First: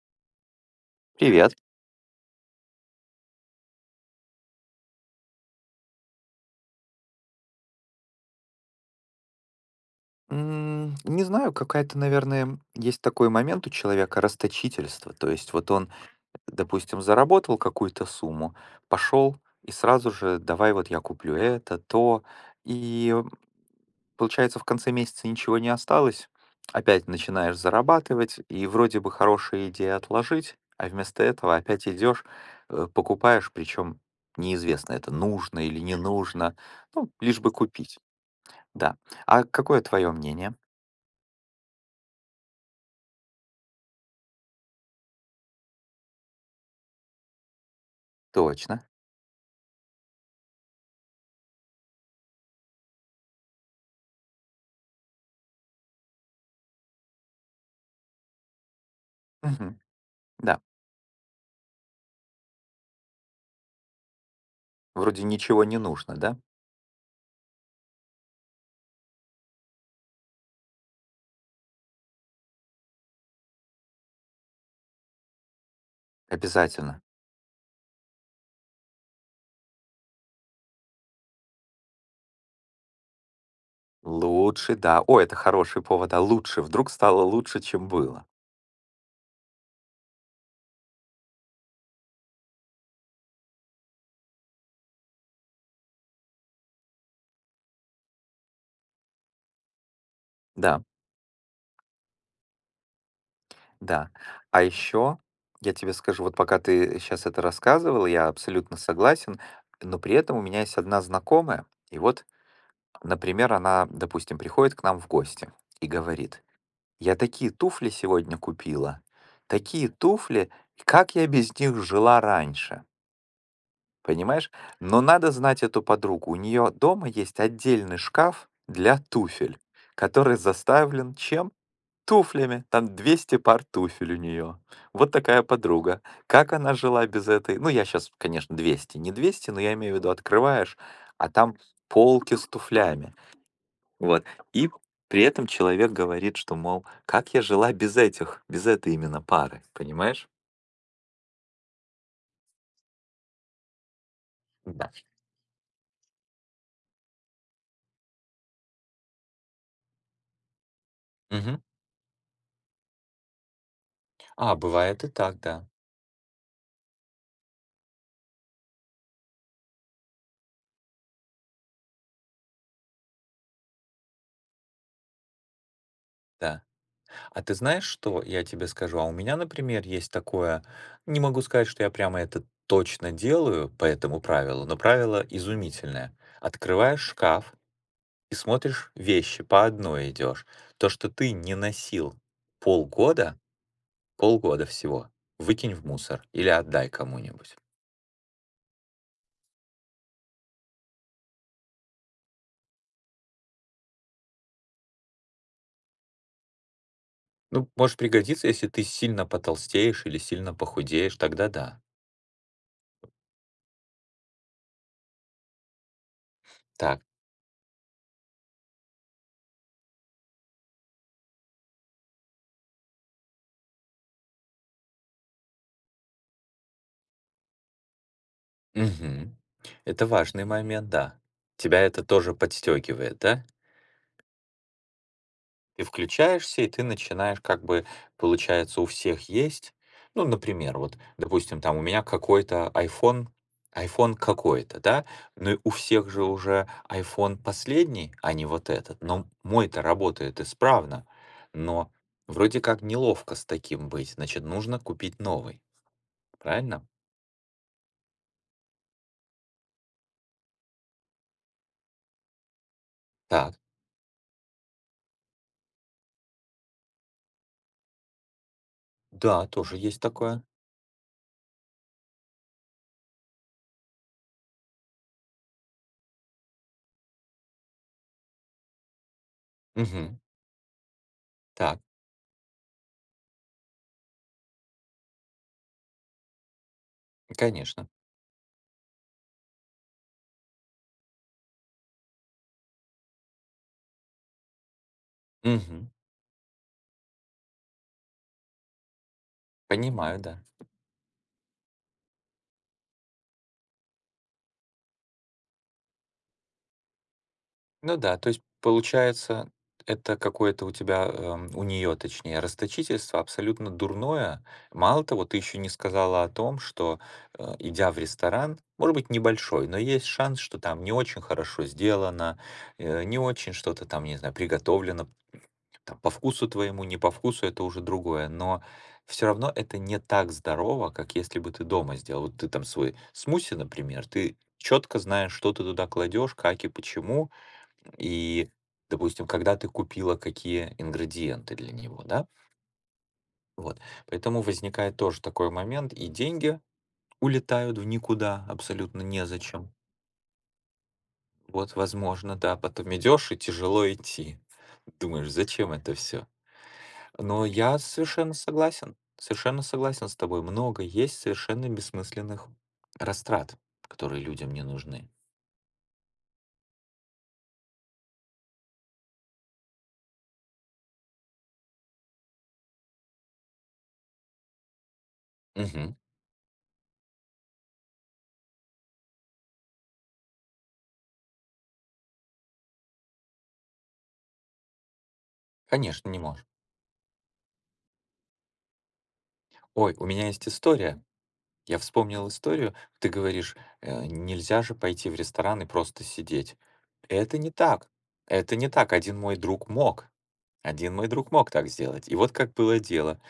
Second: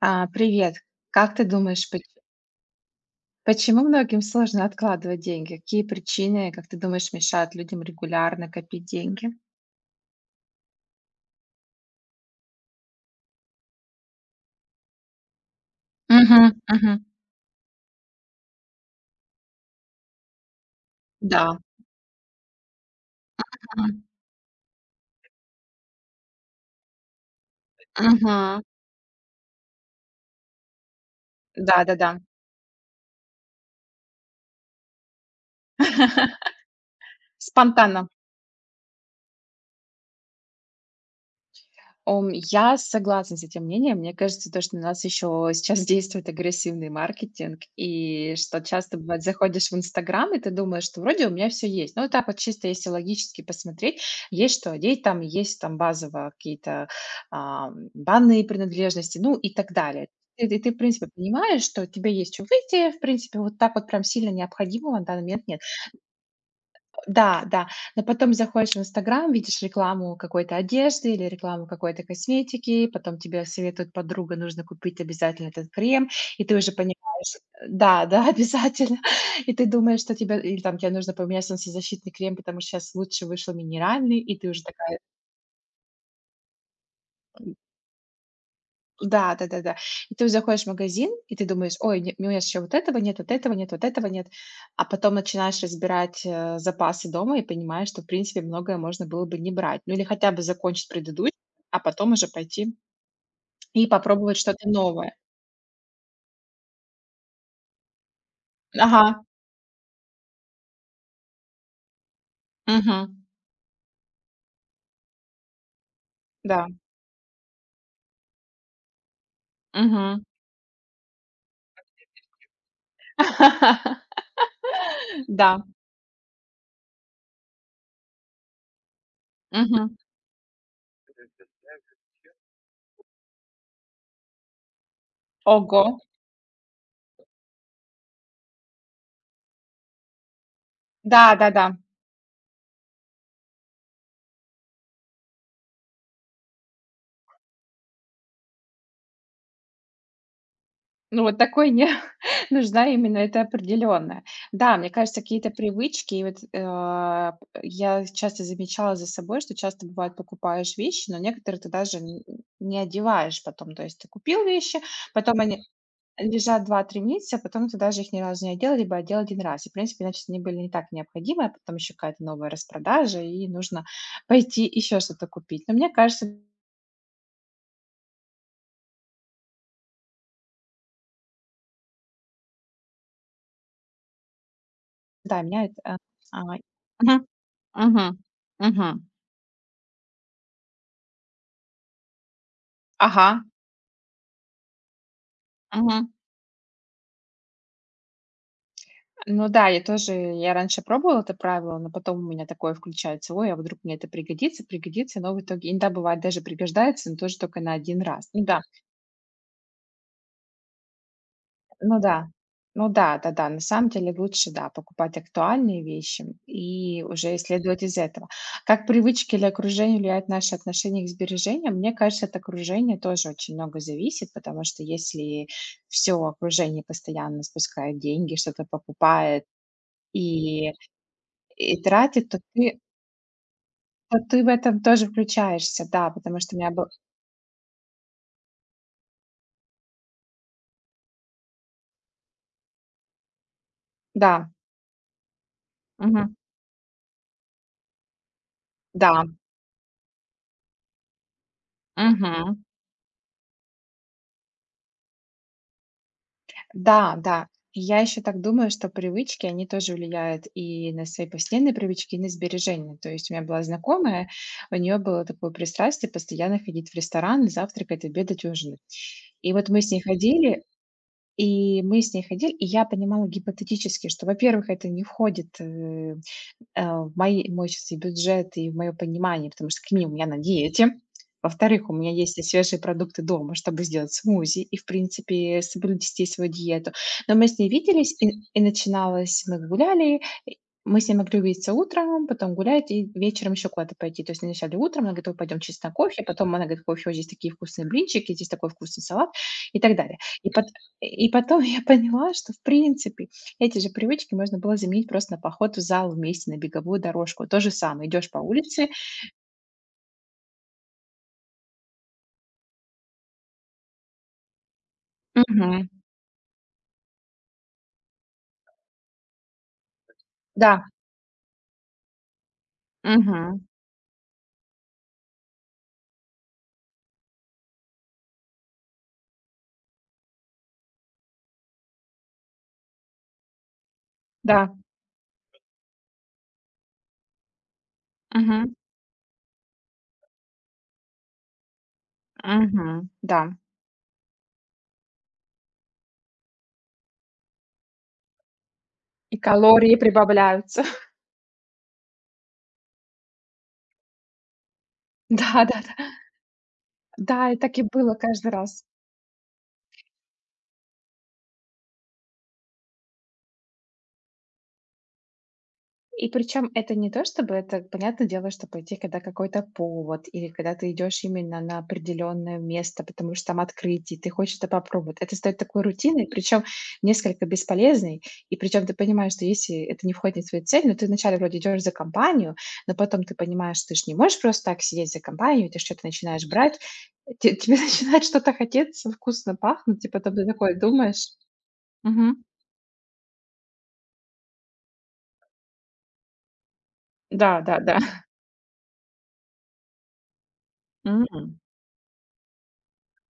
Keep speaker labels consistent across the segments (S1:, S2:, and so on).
S1: А, привет. Как ты
S2: Привет.
S1: думаешь, почему многим сложно откладывать деньги? Какие причины, как ты думаешь, мешают людям регулярно копить деньги?
S2: Не знаю, какая-то, наверное, есть такой момент у человека расточительство. То есть вот он,
S1: Мгм, мгм.
S2: допустим, заработал какую-то сумму, пошел и сразу же давай вот я куплю
S1: Да.
S2: это, то. И
S1: Мгм.
S2: получается, в конце месяца ничего не осталось. Опять начинаешь зарабатывать,
S1: Мгм.
S2: и вроде бы хорошая идея отложить, а вместо этого
S1: Да,
S2: опять
S1: да, да.
S2: идешь, покупаешь, причем неизвестно, это нужно или не нужно, ну, лишь бы купить.
S1: Спонтанно.
S2: Да. А какое твое мнение?
S1: Я согласна с этим мнением. Мне кажется, то, что у нас еще сейчас действует агрессивный маркетинг, и что
S2: Точно.
S1: часто бывает, заходишь в Инстаграм, и ты думаешь, что вроде у меня все есть. Ну, вот так вот чисто, если логически посмотреть, есть что одеть, там есть там базово какие-то банные принадлежности, ну и так
S2: Мгм.
S1: далее. И ты,
S2: Да.
S1: ты, в принципе, понимаешь, что тебе есть что выйти, в принципе, вот так вот прям сильно необходимого на данный
S2: Вроде
S1: момент нет.
S2: ничего не нужно, да?
S1: Да, да. Но потом заходишь в "Инстаграм", видишь рекламу какой-то одежды или рекламу какой-то косметики, потом тебе советует подруга, нужно купить обязательно этот крем, и ты уже понимаешь
S2: Обязательно.
S1: да, да, обязательно. И ты думаешь, что тебе или там тебе нужно поменять солнцезащитный крем, потому что сейчас лучше вышел минеральный, и ты уже
S2: Лучше,
S1: такая.
S2: да. О, это хороший повод, а лучше. Вдруг стало лучше, чем было.
S1: Да, да-да-да. И ты заходишь в магазин, и ты думаешь: "Ой, не у меня еще вот этого нет, вот этого нет, вот этого нет". А потом начинаешь разбирать, запасы дома и понимаешь, что, в принципе, многое можно было бы не брать. Ну или хотя бы
S2: Да,
S1: закончить предыдущий, а потом уже пойти и
S2: да.
S1: попробовать
S2: А
S1: что-то новое.
S2: еще я тебе скажу, вот пока ты сейчас это рассказывал, я абсолютно
S1: Ага,
S2: согласен, но при этом у меня есть одна знакомая, и вот,
S1: мгм,
S2: например, она, допустим, приходит к нам в гости и говорит,
S1: да,
S2: я такие туфли сегодня купила, такие
S1: мгм.
S2: туфли, как я без них жила раньше. Понимаешь? Но надо
S1: Да,
S2: знать эту подругу. У нее дома есть отдельный шкаф для туфель,
S1: мгм.
S2: который заставлен чем? Туфлями. Там 200 пар туфель у нее. Вот такая
S1: Ого.
S2: подруга. Как она жила без этой? Ну, я сейчас, конечно, 200, не 200, но я имею в виду, открываешь, а там
S1: Да-да-да.
S2: полки с туфлями. Вот. И при этом человек говорит, что, мол, как я жила без этих, без этой именно пары. Понимаешь?
S1: Ну, вот такой не нужна именно, это определённо. Да,
S2: Да.
S1: мне кажется, какие-то привычки, и вот, я часто замечала за собой, что часто бывает покупаешь вещи, но некоторые
S2: Мгм.
S1: ты даже н не одеваешь потом. То есть ты купил
S2: А,
S1: вещи,
S2: бывает и
S1: потом
S2: так,
S1: они
S2: да.
S1: лежат 2-3 месяца, а потом ты даже их ни разу не одел, либо одел один раз. И, в принципе, значит, они были не так необходимы, а потом еще какая-то новая распродажа, и нужно пойти еще что-то купить. Но мне кажется,
S2: Да. А ты знаешь что? Я тебе скажу. А у меня, например, есть такое, не могу сказать, что я прямо это точно делаю по этому правилу, но правило
S1: да, меня это,
S2: изумительное.
S1: а
S2: Открываешь
S1: мгм,
S2: шкаф
S1: мгм,
S2: и смотришь
S1: мгм.
S2: вещи, по одной идешь. То, что ты не носил полгода,
S1: Ага.
S2: полгода всего, выкинь в
S1: Мгм.
S2: мусор или отдай кому-нибудь.
S1: Ну да, я тоже, я раньше пробовала это правило, но потом у меня такое включается, ой, а вдруг мне это пригодится, пригодится, но в итоге иногда бывает даже пригождается, но тоже только
S2: Ну,
S1: на
S2: может
S1: один раз. Ну
S2: пригодиться,
S1: да,
S2: если ты сильно потолстеешь или сильно похудеешь, тогда да.
S1: ну да, ну да, да, да, на самом деле лучше, да, покупать актуальные вещи
S2: Так,
S1: и уже исследовать из этого. Как привычки или окружение влияют на наши отношения к сбережениям, мне кажется, от окружения тоже очень много зависит, потому что если все окружение постоянно спускает деньги, что-то
S2: мгм.
S1: покупает,
S2: Это важный
S1: и
S2: момент, да. Тебя
S1: И
S2: это
S1: тратит,
S2: тоже
S1: то ты
S2: подстегивает, да?
S1: то ты в этом тоже
S2: Ты
S1: включаешься, да, потому что у
S2: включаешься, и
S1: меня
S2: ты
S1: был
S2: начинаешь, как бы, получается, у всех есть. Ну, например, вот, допустим, там у меня какой-то iPhone, iPhone
S1: да,
S2: какой-то, да, но и у всех же
S1: мгм,
S2: уже iPhone последний, а не вот этот.
S1: да,
S2: Но мой-то работает исправно, но вроде
S1: мгм,
S2: как неловко с таким быть, значит, нужно купить новый, правильно?
S1: да, да. И я еще так думаю, что привычки, они тоже влияют и на свои постоянные привычки, и на сбережения. То есть у меня
S2: Так,
S1: была знакомая, у нее было такое пристрастие постоянно ходить в ресторан, завтракать, обедать, ужинать.
S2: да,
S1: И вот
S2: тоже
S1: мы с ней
S2: есть такое.
S1: ходили, и мы с ней ходили, и я понимала гипотетически, что, во-первых, это не входит, в мои мой щас и бюджет, и в мое понимание, потому что, к минимум,
S2: Мгм.
S1: я на диете.
S2: Так,
S1: Во-вторых, у меня есть и свежие продукты дома, чтобы сделать смузи и, в принципе, соблюсти свою диету. Но мы с ней
S2: конечно.
S1: виделись, и начиналось мы гуляли, и мы с ней могли увидеться утром, потом гулять и вечером еще куда-то пойти. То есть вначале утром, она говорит: пойдем чисто
S2: Мгм.
S1: на кофе". Потом она говорит: "Кофе, ой, здесь такие вкусные блинчики, здесь такой вкусный салат", и так далее.
S2: Понимаю, да.
S1: И пот и потом я поняла, что, в принципе, эти же привычки можно было заменить просто на поход в зал вместе, на беговую дорожку. То же
S2: Ну
S1: самое,
S2: да, то
S1: идешь по
S2: есть
S1: улице.
S2: получается, это какое-то у тебя, у нее, точнее, расточительство абсолютно дурное. Мало того, ты еще не
S1: Мгм.
S2: сказала о том, что, идя в ресторан, может быть, небольшой, но есть шанс, что там
S1: Да,
S2: не очень хорошо сделано, не очень
S1: мгм,
S2: что-то там, не знаю, приготовлено, там, по вкусу твоему, не по вкусу, это уже другое, но все равно это не так здорово, как если бы ты дома сделал. Вот ты там свой смуси, например, ты
S1: да,
S2: четко знаешь, что ты туда кладешь, как и почему, и,
S1: мгм,
S2: допустим, когда ты купила какие ингредиенты для него, да?
S1: мгм, да.
S2: Вот. Поэтому возникает тоже такой момент, и деньги улетают в никуда, абсолютно
S1: И
S2: незачем.
S1: калории прибавляются.
S2: Вот, возможно, да, потом идешь и тяжело идти. Думаешь, зачем
S1: Да-да-да. Да,
S2: это
S1: да.
S2: все?
S1: Да,
S2: Но
S1: и так
S2: я
S1: и было каждый раз.
S2: совершенно согласен с тобой. Много есть совершенно бессмысленных растрат, которые людям не нужны.
S1: И причем это не то, чтобы это, понятное дело, что пойти, когда какой-то повод или когда ты идешь именно на определенное место, потому что там открытие, ты хочешь это попробовать. Это стает такой
S2: Мгм.
S1: рутиной, причем несколько бесполезной. И причем ты понимаешь, что если это не входит в твою цель, но ты вначале вроде идешь за компанию, но потом ты понимаешь, что ты же не можешь просто так сидеть за компанию, ты что-то
S2: Конечно, не
S1: начинаешь
S2: можешь.
S1: брать, тебе начинает что-то хотеться, вкусно
S2: Ой,
S1: пахнуть,
S2: у
S1: типа
S2: меня
S1: там ты
S2: есть
S1: такой
S2: история.
S1: думаешь.
S2: Я вспомнил
S1: Мгм.
S2: историю, ты говоришь, нельзя же пойти в ресторан и просто сидеть. Это не
S1: Да, да,
S2: так.
S1: да.
S2: Это не так. Один мой друг мог. Один мой друг мог
S1: Мгм.
S2: так сделать. И вот как было дело.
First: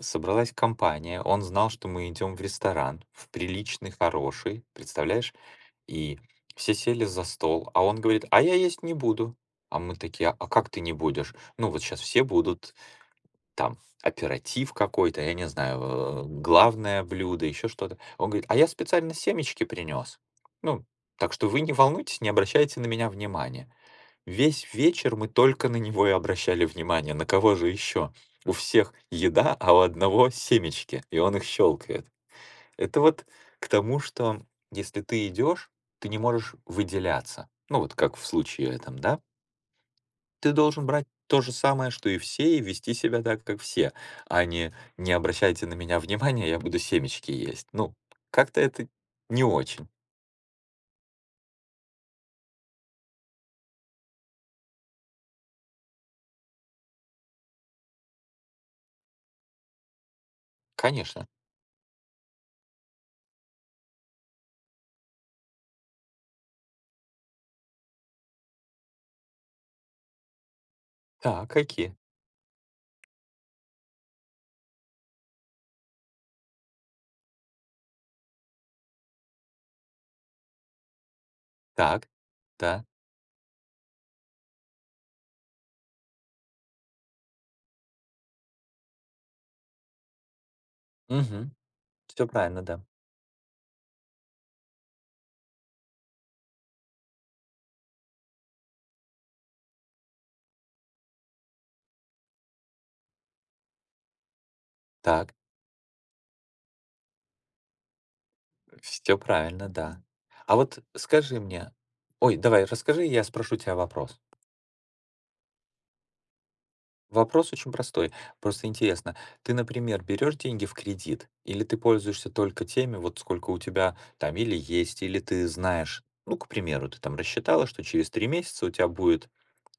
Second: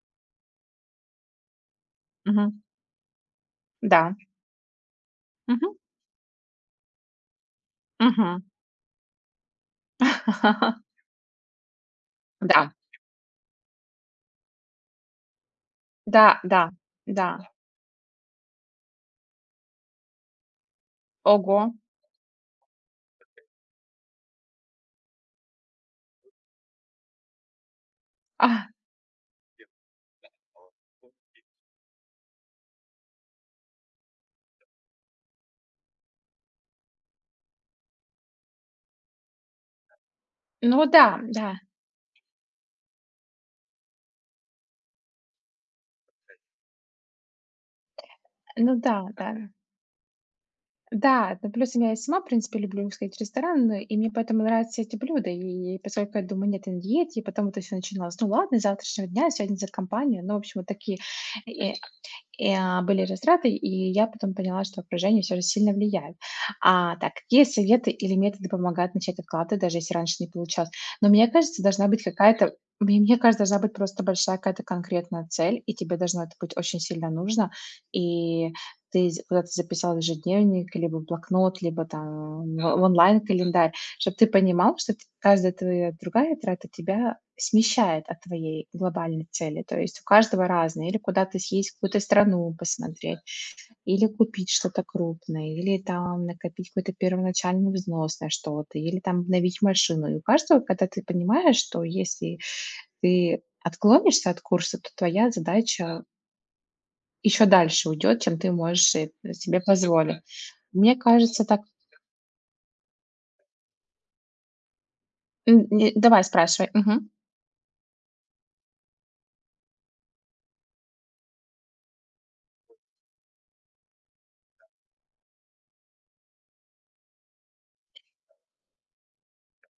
S2: Собралась компания, он знал, что мы идем в
S1: Мгм.
S2: ресторан, в приличный,
S1: Да.
S2: хороший, представляешь? И все сели за стол, а он говорит, а
S1: Мгм.
S2: я есть не буду. А мы такие, а как ты не будешь? Ну вот сейчас все
S1: Да,
S2: будут, там оператив какой-то, я не знаю,
S1: да, да,
S2: главное
S1: да.
S2: блюдо, еще что-то. Он говорит, а я специально семечки принес. Ну, так что
S1: Ого.
S2: вы не волнуйтесь, не обращайте на меня внимания. Весь вечер мы только на него и обращали внимание. На кого же еще? У
S1: А,
S2: всех еда, а у одного семечки, и он их щелкает. Это вот к тому, что если ты идешь, ты не можешь выделяться. Ну, вот как в случае этом, да? Ты
S1: ну
S2: должен брать
S1: да,
S2: то же
S1: да,
S2: самое, что и все, и вести себя так, как все, а не не обращайте на меня внимания, я буду семечки есть. Ну, как-то
S1: ну
S2: это
S1: да, да.
S2: не очень.
S1: Да, ну плюс я и сама, в принципе, люблю сходить в ресторан, и мне поэтому нравятся эти блюда. И поскольку я думаю, нет, я на диете, и потом вот это все начиналось. Ну ладно, с завтрашнего дня, сегодня за компанию. Ну, в общем, вот такие,
S2: Конечно.
S1: э и, были разряды, и я потом поняла, что окружение все же сильно влияет. Так, какие советы или методы помогают начать откладывать, даже если раньше не получалось? Но мне
S2: Так,
S1: кажется, должна
S2: какие?
S1: быть какая-то мне кажется, должна быть просто большая какая-то конкретная цель, и тебе должно это быть очень сильно нужно. И ты з куда-то записал ежедневник, либо в блокнот, либо
S2: Так,
S1: там в да,
S2: да.
S1: онлайн-календарь. Чтобы ты понимал, что т каждая твоя другая трата тебя смещает от твоей глобальной цели. То есть у каждого разное. Или куда-то
S2: Угу.
S1: съездить, в какую-то
S2: Все
S1: страну
S2: правильно, да.
S1: посмотреть, или купить что-то крупное, или там накопить какой-то первоначальный взнос на что-то, или там обновить машину. И у каждого, когда ты понимаешь, что если ты отклонишься от курса, то твоя
S2: Так,
S1: задача еще дальше уйдет, чем ты можешь и
S2: все
S1: себе
S2: правильно, да.
S1: позволить.
S2: А вот
S1: Мне
S2: скажи
S1: кажется, так.
S2: мне. Ой, давай расскажи, я спрошу тебя вопрос.
S1: Не давай, спрашивай.
S2: Вопрос очень простой. Просто интересно, ты, например, берешь деньги в кредит, или ты пользуешься только теми, вот сколько у тебя там или есть, или ты знаешь, ну, к примеру, ты там рассчитала, что через 3 месяца у тебя будет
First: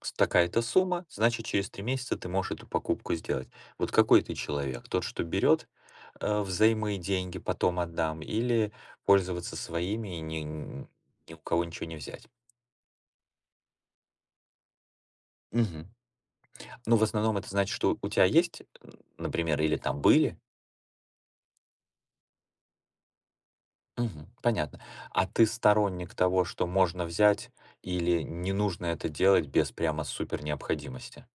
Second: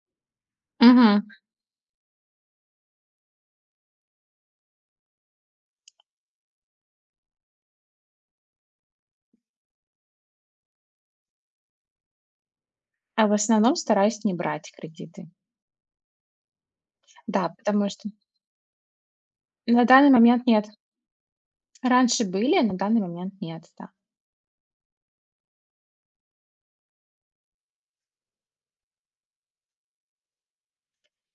S2: такая-то сумма,
S1: Мгм.
S2: значит, через 3 месяца ты можешь эту покупку сделать. Вот какой ты человек? Тот, что берет взаймы деньги, потом отдам, или пользоваться своими и ни у кого ничего не взять?
S1: А в основном стараюсь не брать кредиты.
S2: Мгм. Ну, в основном это
S1: Да,
S2: значит,
S1: потому
S2: что
S1: что
S2: у тебя есть, например, или
S1: на
S2: там
S1: данный
S2: были.
S1: момент нет. Раньше были, на данный момент нет, да.
S2: Мгм. Понятно. А ты сторонник того, что можно взять, или не нужно это делать без прямо супер необходимости?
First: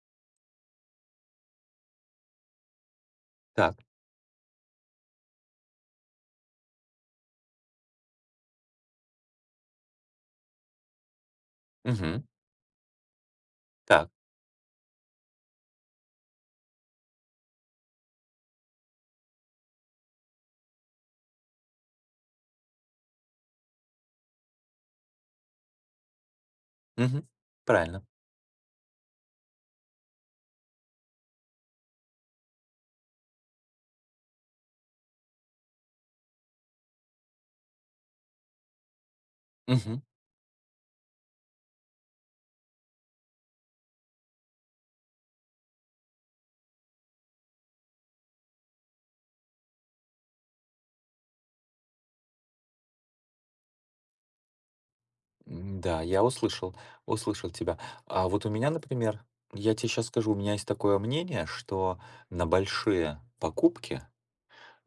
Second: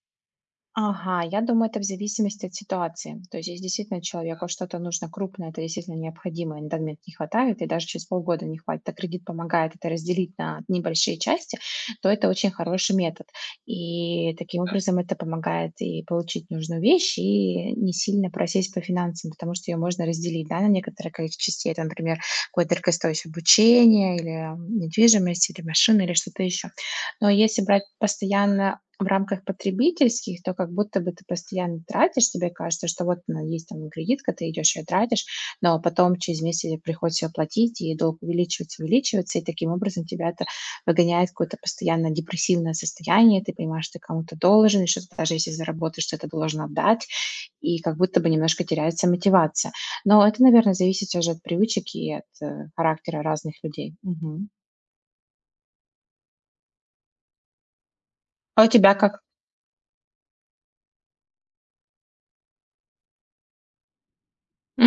S1: Ага, я думаю, это в зависимости от ситуации. То есть, если
S2: Так.
S1: действительно человеку что-то нужно крупное, это действительно необходимо, и на данный момент не хватает, и даже через полгода не хватит, а кредит помогает это разделить на небольшие части, то
S2: Мгм.
S1: это очень хороший метод.
S2: Так.
S1: И таким да, образом это помогает и получить нужную вещь, и не сильно просесть по финансам, потому что ее можно разделить да, на некоторое количество частей. Это, например, какое-то дорогостоящее обучение, или недвижимость, или машина, или что-то еще.
S2: Мгм.
S1: Но если брать
S2: Правильно.
S1: постоянно в рамках потребительских, то как будто бы ты постоянно тратишь, тебе кажется, что вот она есть там кредитка, ты идешь ее тратишь, но потом через месяц приходится ее платить, и долг увеличивается, увеличивается, и таким
S2: Мгм.
S1: образом тебя это выгоняет в какое-то постоянно депрессивное состояние, ты понимаешь, что ты кому-то должен, и что даже если заработаешь, что ты должен отдать, и как будто бы немножко теряется мотивация. Но это, наверное, зависит уже от привычек и от характера разных людей. Мгм.
S2: М-да, я услышал тебя. А вот у
S1: А у
S2: меня,
S1: тебя как?
S2: например, я тебе сейчас скажу, у меня есть такое мнение, что на большие покупки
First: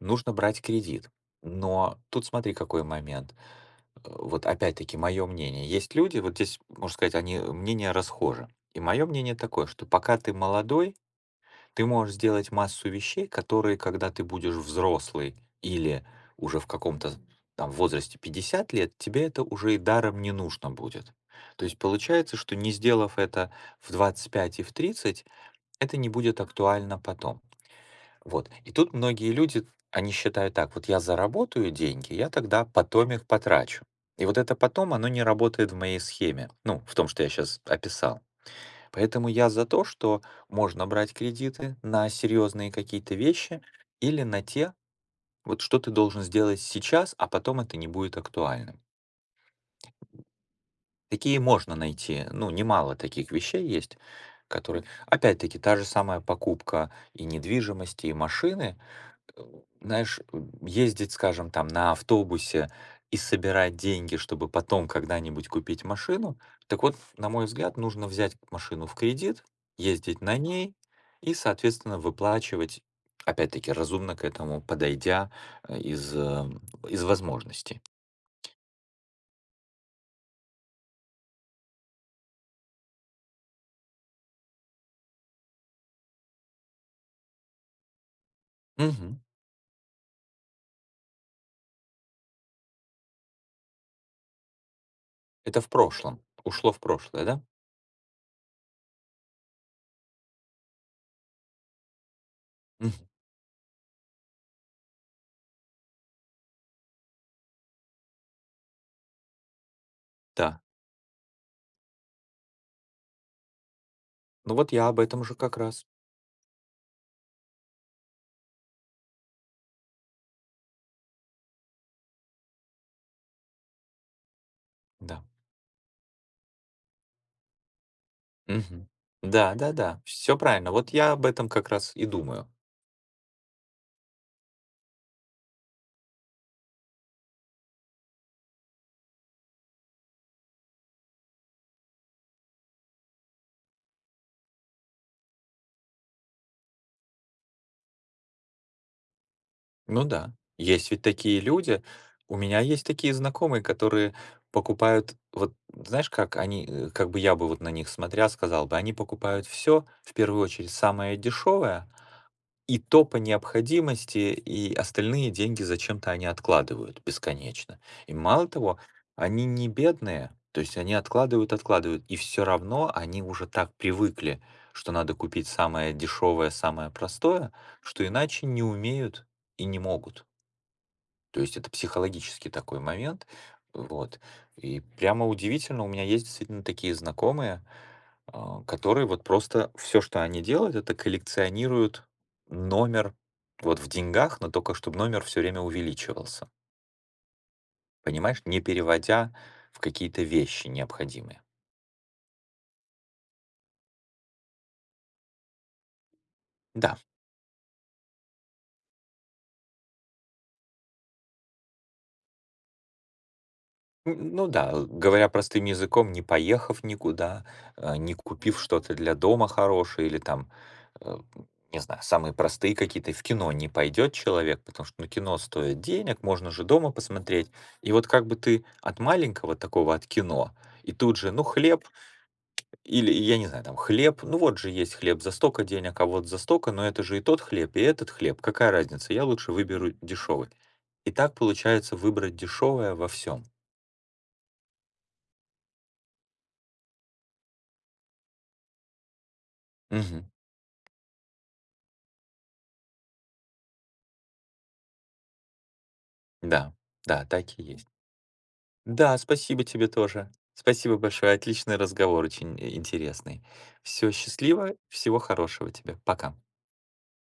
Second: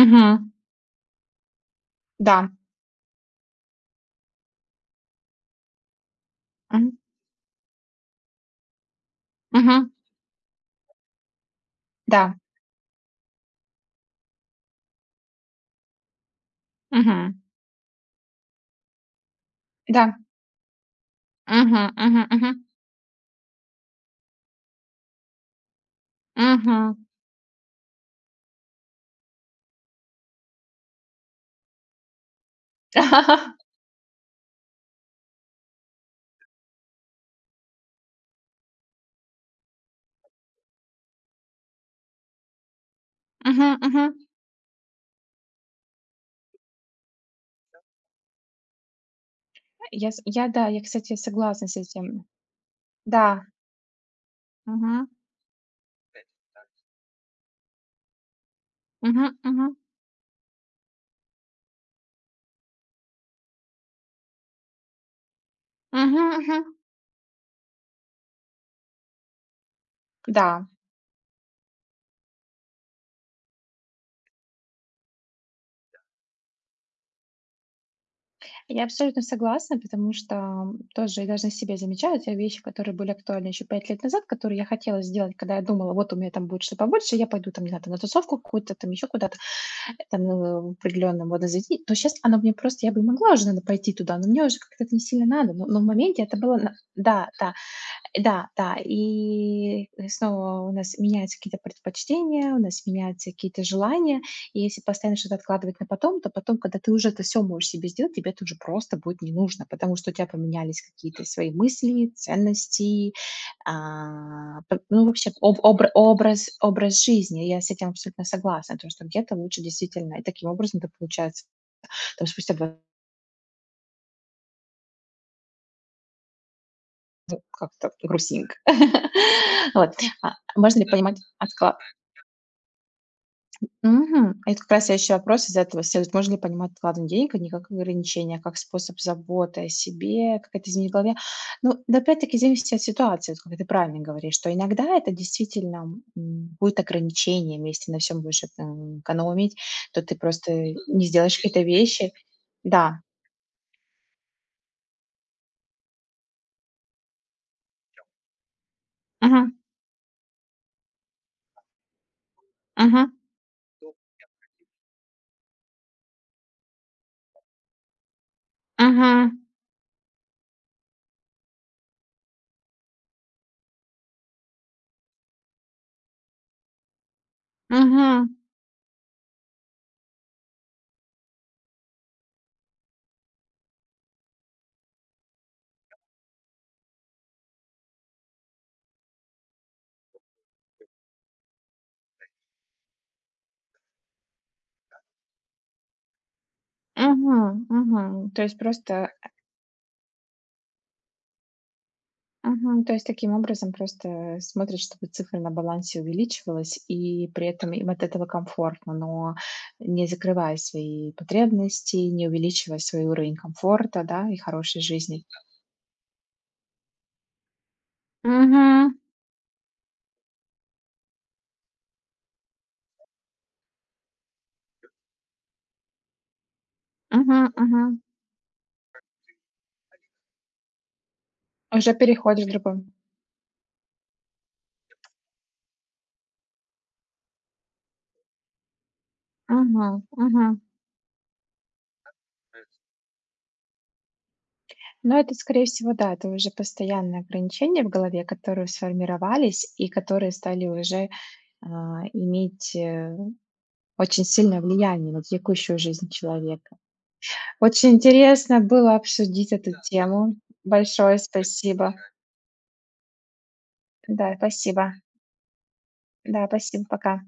S2: нужно брать кредит. Но тут
S1: Да.
S2: смотри, какой момент. Вот опять-таки мое мнение. Есть люди, вот здесь,
S1: Мгм.
S2: можно сказать, они мнения расхожи. И мое мнение такое, что
S1: Мгм.
S2: пока ты молодой, ты можешь
S1: Да.
S2: сделать массу вещей, которые, когда ты будешь взрослый или уже в каком-то
S1: Мгм.
S2: там возрасте 50 лет, тебе это уже и
S1: Да.
S2: даром не нужно будет. То есть
S1: Мгм,
S2: получается, что
S1: мгм,
S2: не сделав это в 25 и в 30, это не будет
S1: мгм,
S2: актуально
S1: мгм.
S2: потом. Вот. И тут многие люди, они считают так, вот я заработаю деньги, я тогда потом их потрачу. И вот это потом, оно не работает в моей схеме, ну, в том, что я сейчас описал. Поэтому я за то, что можно брать кредиты на серьезные какие-то вещи
S1: Мгм, мгм.
S2: или на те, вот что ты должен сделать сейчас, а потом это не будет актуальным.
S1: Да, я, кстати,
S2: Такие
S1: согласна с
S2: можно
S1: этим.
S2: найти, ну, немало таких
S1: Да.
S2: вещей есть, которые,
S1: Мгм,
S2: опять-таки, та же самая покупка и недвижимости, и машины.
S1: мгм, мгм,
S2: Знаешь, ездить, скажем, там на автобусе и собирать деньги, чтобы потом когда-нибудь купить
S1: мгм,
S2: машину.
S1: мгм.
S2: Так вот, на мой взгляд, нужно взять машину в кредит, ездить на
S1: Да,
S2: ней и, соответственно, выплачивать, опять-таки, разумно к этому подойдя э, из, э, из возможностей.
S1: я абсолютно согласна, потому что, тоже я даже на себе замечаю те вещи, которые были актуальны еще 5 лет назад, которые я хотела сделать, когда я думала: "Вот у меня там будет что побольше, я пойду там, не знаю, там на тусовку какую-то, там еще
S2: Мгм.
S1: куда-то, там, в определенное водное заведение". Но щас оно мне просто я бы могла уже, наверно, пойти туда, но мне уже как-то это не сильно надо.
S2: Это в
S1: Но в
S2: прошлом.
S1: моменте это было
S2: Ушло
S1: на
S2: в прошлое,
S1: да,
S2: да?
S1: да. Да, да, и снова у нас меняются какие-то предпочтения, у нас
S2: Мгм.
S1: меняются какие-то желания. И если постоянно что-то откладывать на потом, то потом, когда ты уже это все можешь себе сделать, тебе это уже просто будет не нужно, потому что у тебя
S2: Да.
S1: поменялись какие-то свои мысли, ценности,
S2: Ну
S1: а,
S2: вот
S1: п-
S2: я об
S1: ну
S2: этом
S1: вообще
S2: же как
S1: об-
S2: раз.
S1: обра- образ, образ жизни. Я с этим абсолютно согласна, потому что где-то лучше действительно. И таким образом это получается там спустя 20
S2: Да.
S1: ну, как-то грустненько.
S2: Мгм. Да, да,
S1: Вот.
S2: да.
S1: А,
S2: Все правильно.
S1: Можно ли да,
S2: Вот я
S1: понимать.
S2: об этом как раз и думаю.
S1: Мгм. Это как раз следующий вопрос из этого следует. Можно ли понимать откладывание денег а не как ограничение, а как способ заботы о себе, как это изменить в голове? Ну, да, опять-таки, зависит от ситуации, вот как ты правильно говоришь, что иногда это действительно будет ограничением, если на всем будешь экономить, то
S2: Ну
S1: ты
S2: да,
S1: просто
S2: есть ведь
S1: не сделаешь
S2: такие
S1: какие-то
S2: люди.
S1: вещи.
S2: У меня есть
S1: Да.
S2: такие знакомые, которые покупают, вот знаешь, как они, как бы я бы вот на них смотря сказал бы, они покупают
S1: Мгм.
S2: все, в первую очередь, самое дешевое, и то
S1: Мгм.
S2: по необходимости, и остальные деньги зачем-то они откладывают бесконечно. И мало того,
S1: Мгм.
S2: они не бедные, то есть они откладывают, откладывают, и все равно они уже так привыкли, что надо купить самое дешевое, самое простое, что
S1: Мгм.
S2: иначе не умеют и не могут. То есть это психологический такой момент. Вот. И прямо удивительно, у меня есть действительно такие знакомые, которые вот просто все, что они делают, это коллекционируют номер вот в деньгах, но только чтобы номер все время увеличивался.
S1: Мгм. Мгм. То
S2: Понимаешь,
S1: есть
S2: не
S1: просто.
S2: переводя в какие-то вещи необходимые.
S1: Мгм. То есть таким образом просто смотрят, чтобы цифра на балансе увеличивалась,
S2: Да,
S1: и при этом им от этого комфортно, но не закрывая свои потребности, не увеличивая свой уровень комфорта, да, и
S2: ну да,
S1: хорошей жизни.
S2: говоря простым языком, не поехав никуда, не купив что-то
S1: Мгм.
S2: для дома хорошее или там, э, не знаю, самые простые какие-то. В кино не пойдет человек, потому что, ну, кино стоит денег, можно же дома
S1: Мгм.
S2: посмотреть.
S1: Мгм.
S2: И вот как бы ты от маленького такого, от кино, и тут же, ну, хлеб
S1: Уже переходишь в другой.
S2: или, я не знаю, там, хлеб, ну, вот же есть хлеб за столько денег, а вот за столько, но это же и тот хлеб, и этот хлеб, какая разница, я лучше выберу
S1: Мгм.
S2: дешевый.
S1: Мгм.
S2: И так получается выбрать дешевое во всем.
S1: Но это, скорее всего, да, это уже постоянные ограничения в голове, которые сформировались и которые стали уже иметь очень сильное влияние на текущую жизнь
S2: Да,
S1: человека.
S2: да, так и есть.
S1: Очень интересно было
S2: Да,
S1: обсудить
S2: спасибо
S1: эту
S2: тебе тоже.
S1: тему.
S2: Спасибо
S1: Большое
S2: большое. Отличный
S1: спасибо.
S2: разговор, очень интересный. Всё,
S1: Да,
S2: счастливо,
S1: спасибо.
S2: всего хорошего тебе. Пока.
S1: Да, спасибо. Пока.